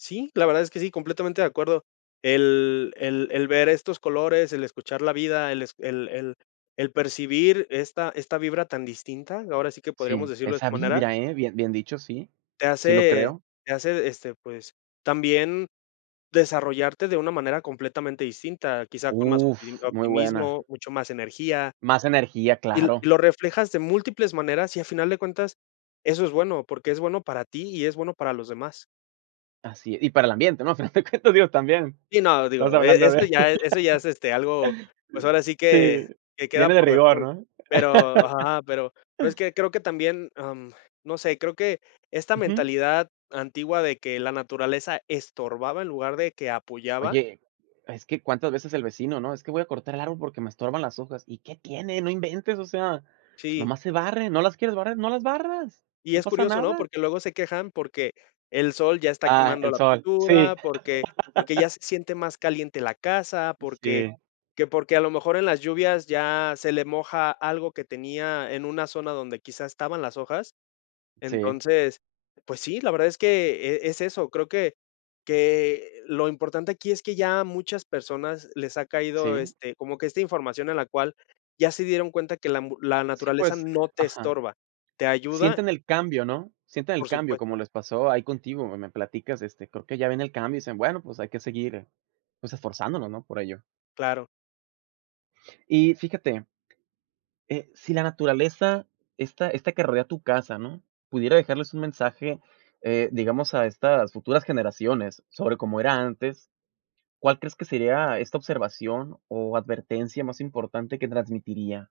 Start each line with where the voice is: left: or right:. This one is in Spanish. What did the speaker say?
left: Sí, la verdad es que sí, completamente de acuerdo. El el el ver estos colores, el escuchar la vida, el es el el el percibir esta esta vibra tan distinta, ahora sí que podríamos
right: Sí,
left: decirlo de esta
right: esa
left: manera
right: vibra, ¿eh? Bien bien dicho, sí.
left: te
right: Sí lo
left: hace
right: creo.
left: te hace, este, pues, también desarrollarte de una manera completamente distinta, quizá con más opti
right: Uf, muy buena.
left: optimismo, mucho más energía
right: Más energía,
left: y l y
right: claro.
left: lo reflejas de múltiples maneras, y a final de cuentas eso es bueno, porque es bueno para ti y es bueno para los demás.
right: Así e Y para el ambiente, ¿no? [unintelligible] digo también,
left: Y no,
right: estamos
left: digo, e
right: hablando de
left: eso ya eso ya es, este, algo, pues, ahora sí
right: Sí,
left: que que queda
right: viene de
left: por
right: rigor,
left: default.
right: ¿no?
left: Pero ajá, pero pero es que creo que también, am, no sé, creo que esta
right: Ujú.
left: mentalidad antigua de que la naturaleza estorbaba en lugar de que apoyaba
right: Oye, es que, ¿cuántas veces el vecino, no?: “Es que voy a cortar el árbol porque me estorban las hojas". ¿Y qué tiene? No inventes, o sea,
left: Sí.
right: nomás se barren. ¿No las quieres barrer? No las barras,
left: Y
right: no
left: es
right: pasa
left: curioso, ¿no?
right: nada.
left: Porque luego se quejan porque el sol ya está
right: Ah,
left: quemando
right: el
left: la
right: sol, sí.
left: pintura, porque porque ya se siente más caliente la casa, porque
right: Sí.
left: que porque a lo mejor en las lluvias ya se le moja algo que tenía en una zona donde, quizá, estaban las hojas.
right: Sí.
left: Entonces, pues, sí, la verdad es que e es eso, creo que que lo importante aquí es que ya muchas personas les ha caído,
right: Sí.
left: este, como que esta información a la cual ya se dieron cuenta que la ambu la
right: Sí,
left: naturaleza
right: pues, eh
left: no te
right: ajá.
left: estorba, te ayuda
right: Sienten el cambio, ¿no? Sienten el
left: Por
right: cambio,
left: supuesto.
right: como les pasó ahí contigo, me platicas, este, creo que ya ven el cambio, y dicen: “Bueno, pues, hay que seguir, pues, esforzándonos", ¿no?, por ello.
left: Claro.
right: Y fíjate eh, si la naturaleza esta esta que rodea tu casa, ¿no?, pudiera dejarles un mensaje, eh, digamos, a estas futuras generaciones sobre cómo era antes, ¿cuál crees que sería esta observación o advertencia más importante que transmitiría?